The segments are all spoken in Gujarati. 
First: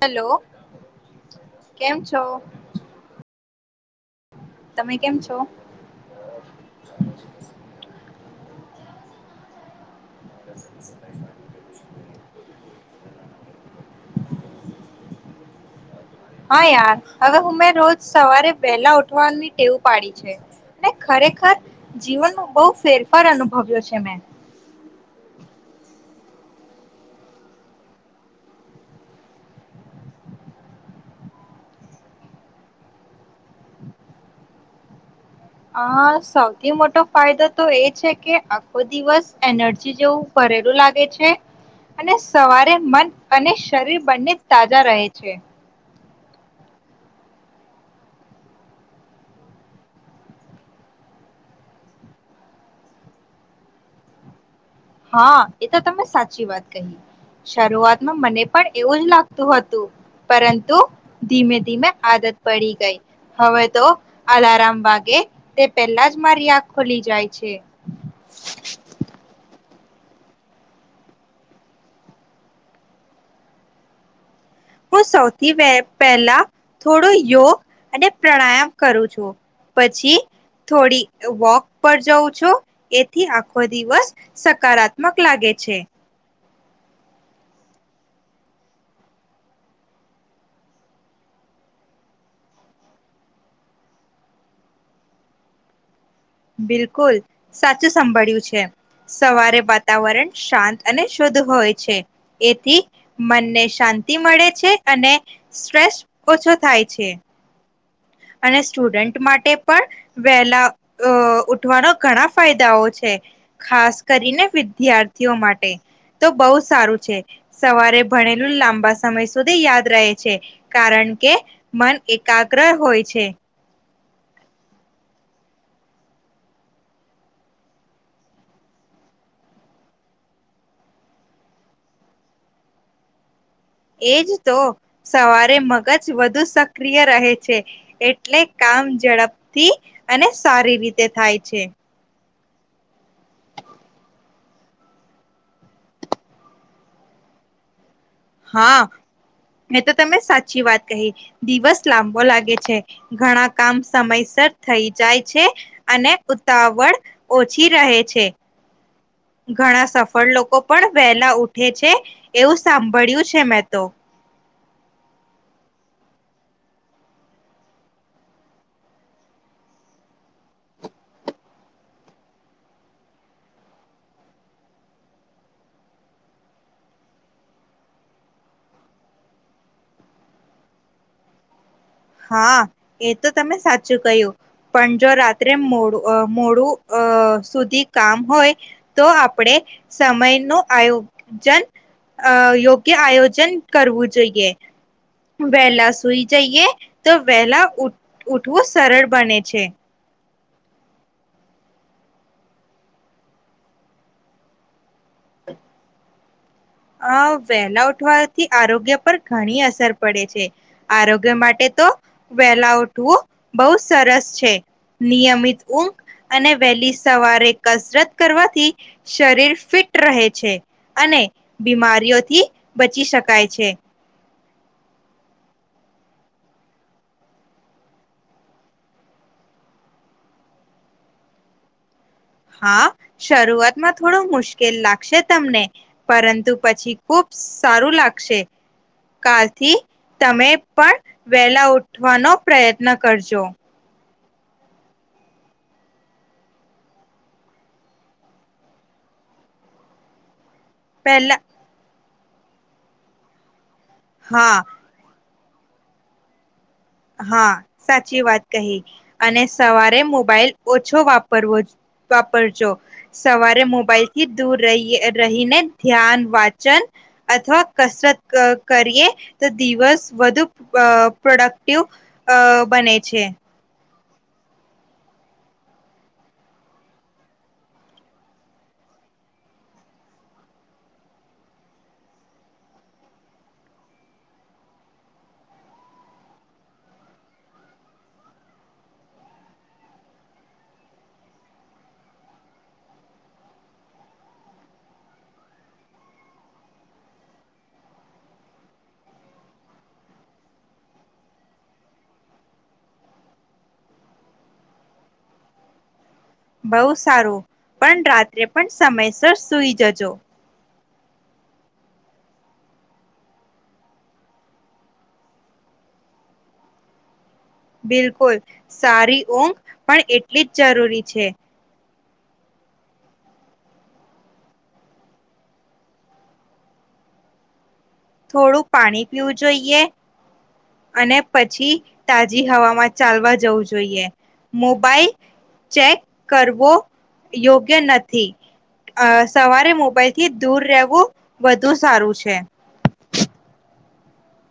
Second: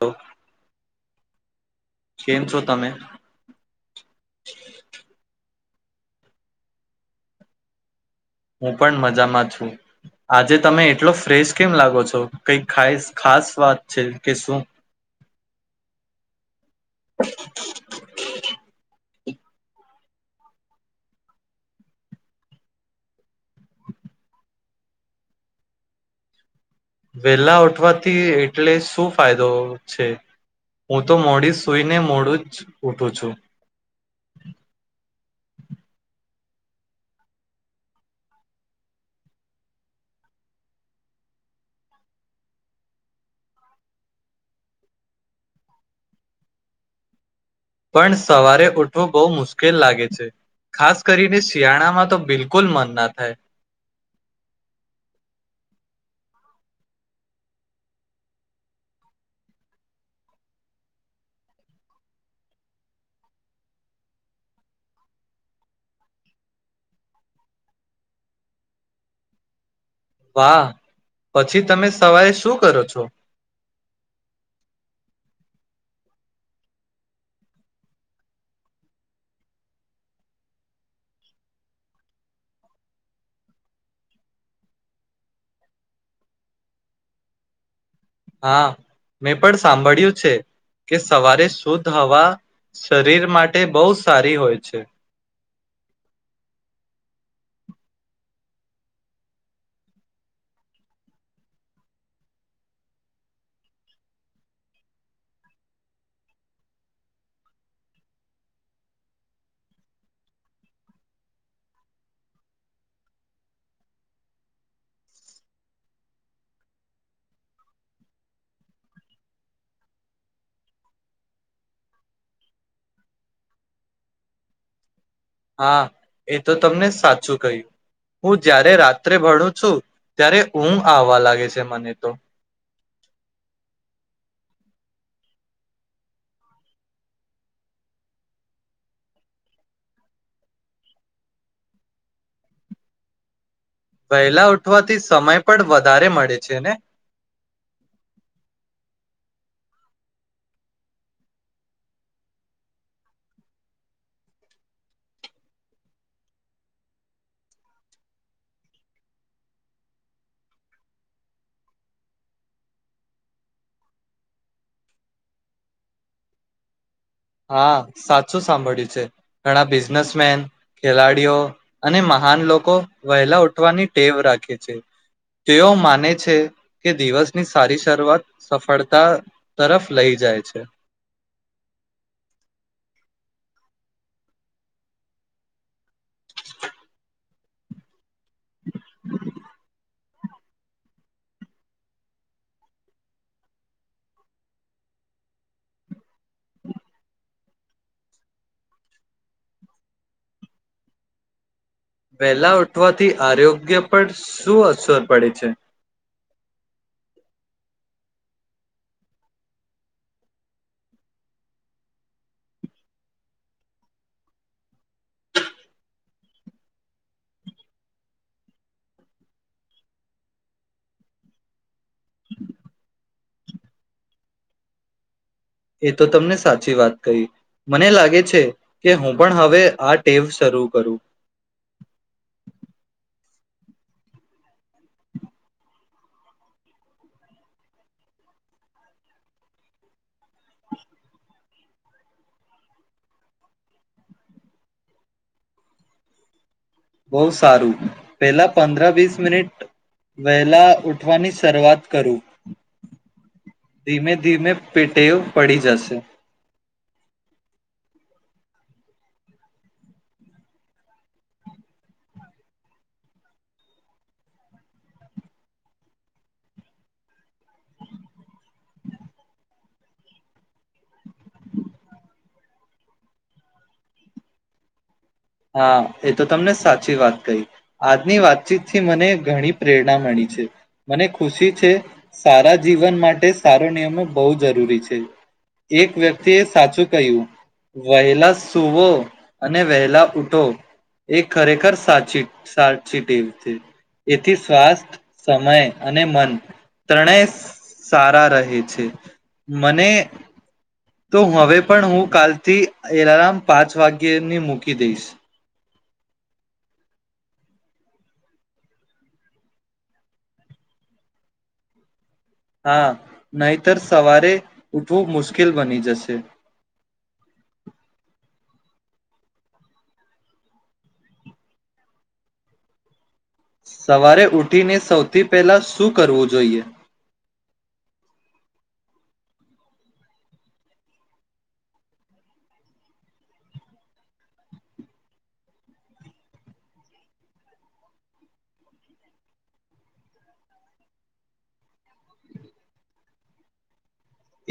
હેલો. કેમ છો, તમે કેમ છો. [inaudible] હું, પણ મજામાં છું. આજે તમે એટલો ફ્રેશ કેમ લાગો છો? કઈ ખાઈસ ખાસ વાત છે, કે શું. હા, યાર હવે હું મેં રોજ સવારે પહેલા ઉઠ વાની ટેવ પાડી છે, અને ખરેખર જીવનનો બહ ફેરફાર અનુભવ્યો છે, મે. વેલા ઉઠવાથી એટલે શું ફાયદો છે? હું, તો મોડી સુઈને મોડું જ, ઊઠું છું. આ સૌથી મોટો ફાયદો તો એ છે, કે આખો દિવસ એનર્જી જેવું ભરેલું લાગે છે, અને સવારે મન અને શરીર બંને તાજા રહે છે. પણ સવારે ઊઠવું બહુ મુશ્કેલ લાગે છે, ખાસ કરીને શિયાળામાં તો બિલકુલ મન ના થાય. હા, એ તો તમે સાચી વાત કહી શરૂઆતમાં મને પણ એવું જ લાગતું હતું. પરંતુ ધીમે - ધીમે આદત પડી ગઈ, હવે તો અલારમ વાગે તે પહેલા જ મારી આંખ ખોલી જાય છે. વાહ! પછી, તમે સવારે શું કરો છો? હું સૌથી પે પહેલા થોડો, યોગ અને પ્રાણાયામ કરું છું, પછી થોડી વોક પર જઉં છું, એથી આખો દિવસ સકારાત્મક લાગે છે. હા, મેં પણ સાંભળ્યું છે, કે સવારે શુદ્ધ હવા શરીર માટે બહુ સારી હોય છે. બિલકુલ, સાચું સાભળ્યું છે. સવારે વાતાવરણ શાંત અને શુદ્ધ હોય છે, એથી મનને શાંતિ મળે છે, અને સ્ટ્રેસ ઓછો થાય છે. અને સ્ટુડન્ટ માટે પણ વહેલા અ ઉઠવાનો ઘણા ફાયદાઓ છે, ખાસ કરીને વિદ્યાર્થીઓ માટે તો બહુ સારું છે, સવારે ભણેલું લાંબા સમય સુધી યાદ રહે છે. કારણ કે મન એકાગ્ર હોય. છે. હા, એ તો તમને સાચું કહ્યું, હું જ્યારે રાત્રે ભણું છું, ત્યારે ઊંઘ આવવા લાગે છે મને તો. એજ તો, સવારે મગજ વધુ સક્રિય રહે છે, એટલે કામ ઝડપથી અને સારી રીતે થાય છે. પહેલા ઉઠવાથી, સમય પણ વધારે મળે છેને. હા, એ તો તમે સાચી વાત કહી. દિવસ લાંબો લાગે છે, ઘણા કામ સમયસર થઈ જાય છે, અને ઉતાવળ ઓછી રહે છે. ઘણા સફળ લોકો પણ વહેલા ઉઠે છે, એવું સાંભળ્યું છે મેં તો. હા, સાચું સાંભળ્યું છે. ઘણા બિઝનેસમેન ખેલાડીઓ અને મહાન લોકો વહેલા ઉઠવાની ટેવ રાખે છે. તેઓ માને છે, કે દિવસની સારી શરૂઆત સફળતા તરફ, લઈ જાય છે. હા, એ તો તમે સાચું કહ્યું, પણ જો રાત્રે મોડું અ મોડું અ સુધી કામ હોય, તો આપડે. સમય નું આયોજન, અ યોગ્ય આયોજન કરવું જોઈએ. વહેલા સુઈ જઈએ, તો વહેલા ઉઠ ઊઠવું સરળ બને છે. વહેલા ઉઠવાથી આરોગ્ય પર શું? અસર પડે છે. અ વહેલા ઉઠવાથી આરોગ્ય પર ઘણી અસર પડે છે. આરોગ્ય માટે તો વહેલા ઉઠવું બહુ સરસ છે, નિયમિત ઊંઘ અને વહેલી સવારે કસરત કરવાથી શરીર ફિટ રહે છે, અને. [unintelligible] [unintelligible] થી બચી શકે. કાય છે. એ તો તમને સાચી વાત કહી, મને લાગે છે, કે હું પણ હવે આ ટેવ શરૂ કરું. હા, શરૂઆતમાં થોડું મુશ્કેલ લાગશે તમને પરંતુ પછી ખુબ સારું લાગશે કાલથી, તમે પણ વેલા ઉઠવાનો પ્રયત્ન કરજો. બહુ સારું, પેલા પંદ્ર વીસ મિનિટ વ. લા ઉઠવાની, પહેલા શરૂઆત કરું. ધીમે ધીમે હા પે ટેવ પડી જશે હા, સાંચી વાત કહી અને સવારે મોબાઈલ ઓછો વાપરવો વાપરજો, સવારે મોબાઈલ થી દૂર રહીએ રહીને ધ્યાન, વાચન અથવા કસરત કરીએ તો દિવસ વધુ પ્રોડક્ટ ટિવ અ બને છે હા એ તો તમને સાચી વાત કહી આજની વાતચીતથી મને ઘણી પ્રેરણા મળી છે મને ખુશી છે સારા જીવન માટે સારો નિયમો બહુ જરૂરી છે એક વ્યક્તિ એ સાચું કહ્યું વહેલા સુવો અને વહેલા ઉઠો એ ખરેખર સાચી સાચી ટેવ છે, એથી સ્વાસ્થ, સમય અને મન ત્રણેય સારા રહે છે મને તો હવે પણ હું કાલથી એલાર્મ પાંચ વાગ્યની મૂકી દઈશ બહુ સારું પણ રાત્રે પણ સમયસર સુઈ જજો હા, નહીતર સવારે ઉઠવું મુશ્કેલ બની જશે બિલકુલ, સારી ઊંઘ પણ એટલી જ જરૂરી છે સવારે ઉઠીને સૌથી પહેલા શું કરવું જોઈએ થોડુંક પાણી પીવું જોઈએ અને પછી તાજી હવામાં ચાલવા જવું જોઈએ, મોબાઈલ ચેક કરવો યોગ્ય નથી, સવારે મોબાઈલ થી દૂર રહેવું વધુ સારું છે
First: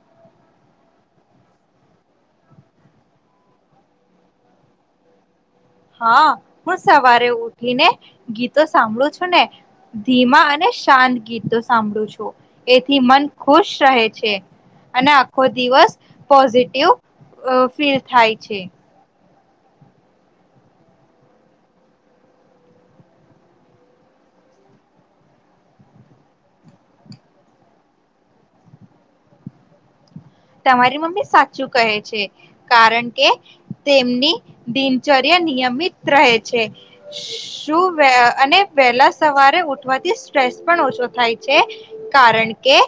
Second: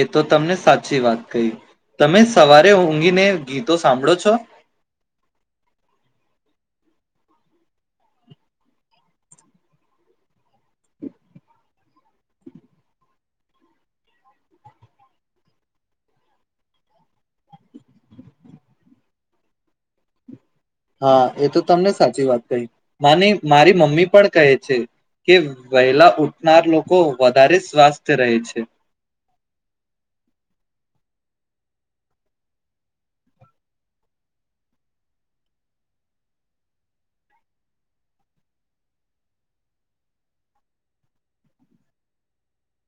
એ તો તમને સાચી વાત કહી તમે સવારે ઊંઘીને ગીતો સાંભળો છો હા, હું સવારે ઉઠીને ગીતો સાંભળું છું ને ધીમા અને શાંત ગીતો સાંભળું છું એથી મન ખુશ રહે છે અને આખો દિવસ પોઝિટિવ ફીલ થાય છે હા એ તો તમને સાચી વાત કહી માને મારી મમ્મી પણ કહે છે કે વહેલા ઉઠનાર લોકો વધારે સ્વાસ્થ રહે છે તમારી મમ્મી સાચું કહે છે કારણ કે તેમની દિનચર્યા નિયમિત રહે છે શું અને વહેલા સવારે ઉઠવાથી સ્ટ્રેસ પણ ઓછો થાય છે કારણ કે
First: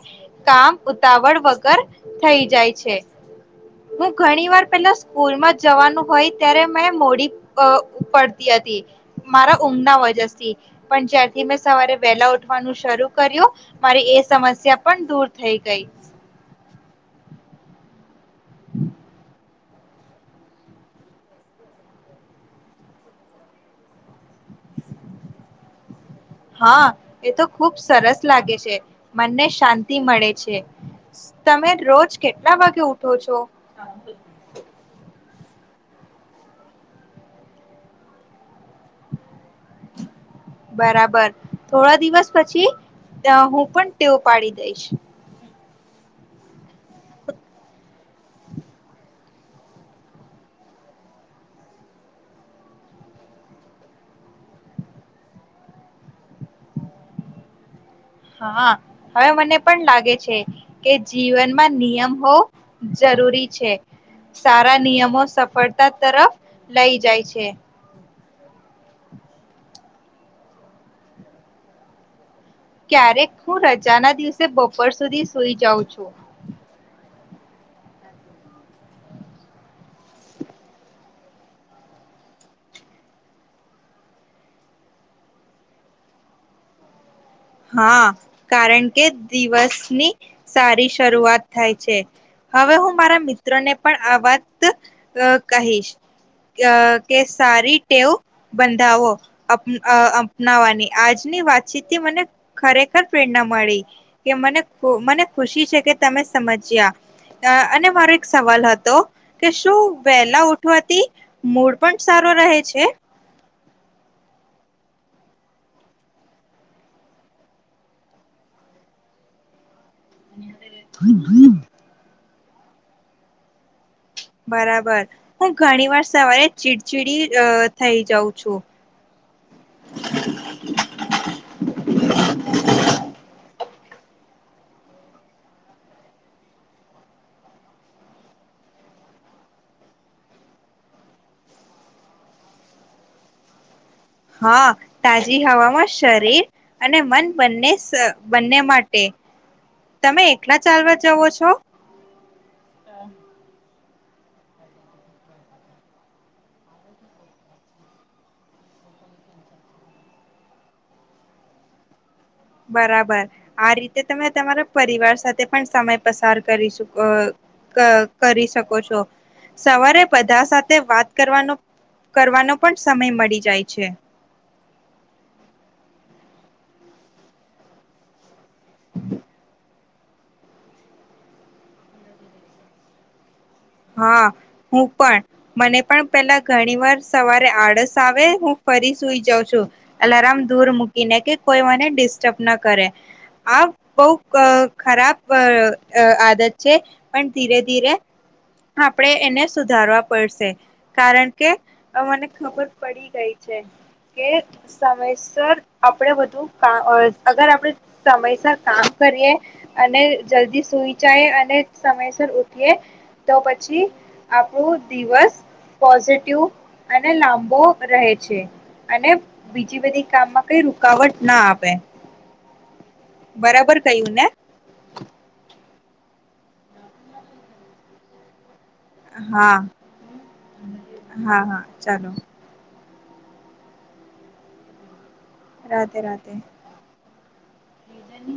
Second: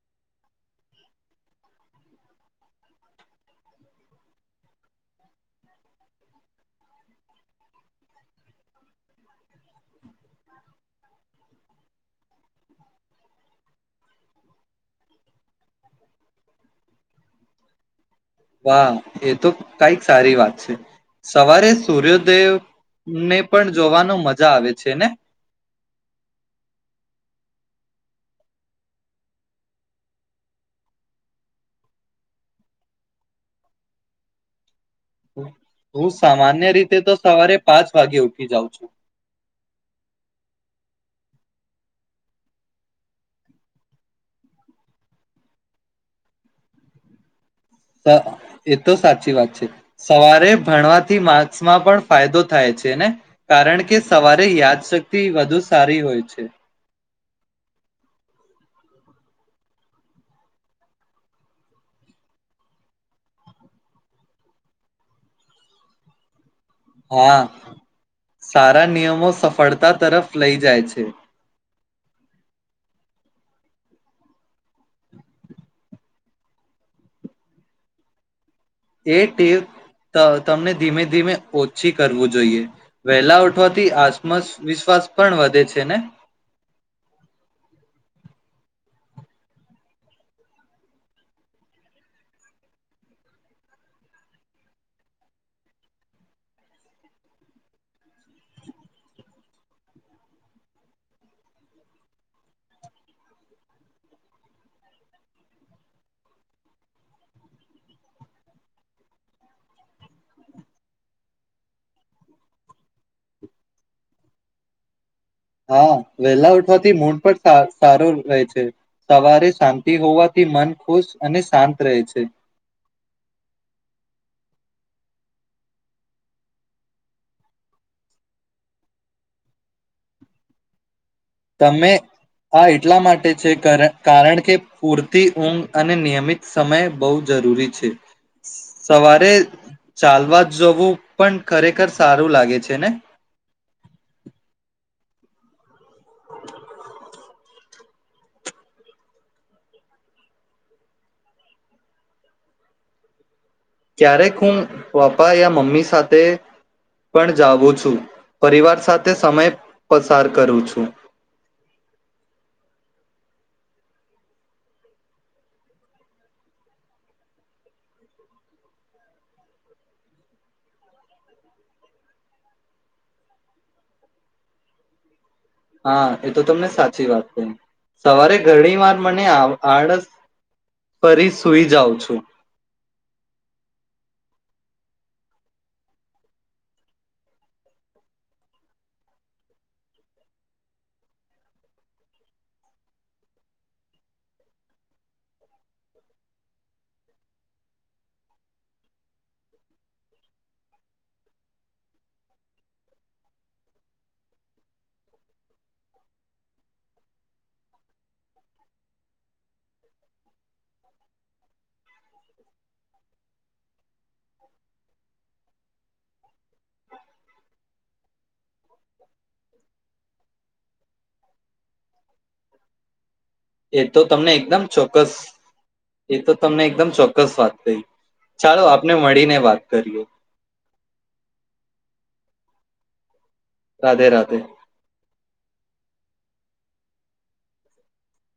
કામ ઉતાવળ વગર થઈ જાય છે હું ઘણી વાર પહેલા સ્કૂલમાં જવાનું હોય ત્યારે મેં મોડી પડતી હતી મારા ઊંઘના વજનથી પણ જ્યારથી મેં સવારે વેલા ઉઠવાનું શરૂ કર્યું મારી એ સમસ્યા પણ દૂર થઈ ગઈ વાહ! એ તો કઈક સારી વાત છે સવારે સૂર્ય્યોદેવ ને પણ જોવાનો મજ હા એ તો ખુબ સરસ લાગે છે મનને શાંતિ મળે છે, તમે રોજ કેટલા વાગે ઉઠો છો? હું સામાન્ય રીતે તો સવારે પાંચ વાગે ઉઠી જાઉં છું બરાબર થોડા દિવસ પછી હું પણ ટેવ પાડી દઈશ એ તો સાચી વાત છે સવારે ભણવાથી માર્કસમાં પણ ફાયદો થાય છે ને કારણ કે સવારે યાદશક્તિ વધુ સારી હોય છે હા, હવે મને પણ લાગે છે કે જીવનમાં નિયમ હો જરૂરી છે સારા નિયમો સફળતા તરફ લઈ જાય હા છે સારા નિયમો સફળતા તરફ લઈ જાય છે ક્યારેક હું રજાના દિવસે બપોર સુધી સુઈ જાઉં છું એ ટેવ તમને ધીમે ધીમે ઓછી કરવું જોઈએ વહેલા ઉઠવાથી આત્મસવિશ્વાસ પણ વધે છે ને હા, કારણ કે દિવસની સારી શરૂઆત થાય છે, હવે હું મારા મિત્રોને પણ આ વાત કહીશ કે સારી ટેવ બંધાવો અપનાવાની આજની વાતચીત થી મને ખરેખર પ્રેરણા મળી કે મને મને ખુશી છે કે તમે સમજ્યા અને મારો એક સવાલ હતો કે શું વહેલા ઉઠવાથી મૂડ પણ સારો રહે છે હા, વેલા ઉઠવાથી મૂડ પણ સારો રહે છે સવારે શા શાંતી હોવાથી મન ખુશ અને શાંત રહે છે બરાબર હું ઘણી વાર સવારે ચીડચીડી થઇ જાઉં છું તમે આ એટલા માટે છે કારણ કે પૂરતી ઊંઘ અને નિયમિત સમય બહુ જરૂરી છે સવારે ચાલવા જવું પણ ખરેખર સારું લાગે છે ને હા તાજી હવામાં શરીર અને મન બંને [unintelligible] બંને માટે તમે એકલા ચાલવા જવો છો? ક્યારેક હું પપ્પા યા મમ્મી સાથે પણ જાવું છું પરિવાર સાથે સમય પસાર કરું છું. બરાબર આ રીતે તમે તમારા પરિવાર સાથે પણ સમય પસાર કરી શ ક કરી શકો છો, સવારે બધા સાથે વાત કરવાનો કરવાનો પણ સમય મળી જાય છે. હા એ તો તમને સાચી વાત કહિ સવારે ઘણી વાર મને આ આળસ- ફરી સુઈ જાઉં છું. હા હું પણ મને પણ પેલા ઘણી વાર સવારે આળસ આવે હું ફરી સુઈ જાઉં છું. અલાર્મ દૂર મૂકીને કે કોઈ મને ડિસ્ટર્બ ના કરે. આ બહુ ક ખરાબ અ આદત છે પણ ધીરે ધીરે આપણેે એને સુધારવા પડશે. કારણ કે મને ખબર પડી ગઈ છે કે સમયસર આપણે બધું કામઅ અગર આપણે સમયસર કામ કરીએ અને જલ્દી સુઈ જઈ અને સમયસર ઉઠીએ તો પછી આપણુ દિવસ પોઝિટિવ અને લાંબુ રહે છે. અને બીજી બધી કામમાં કઈ રૂકાવટ ના આવેે. બરાબર એ તો કહ્યું ને? તમને એકદમ ચોક્કસ એ તો તમને એકદમ ચોક્કસ વાત કહી ચાલો આપ હા હા હા ચાલો. રાધે રાધે. રાધે રાધે. એ તને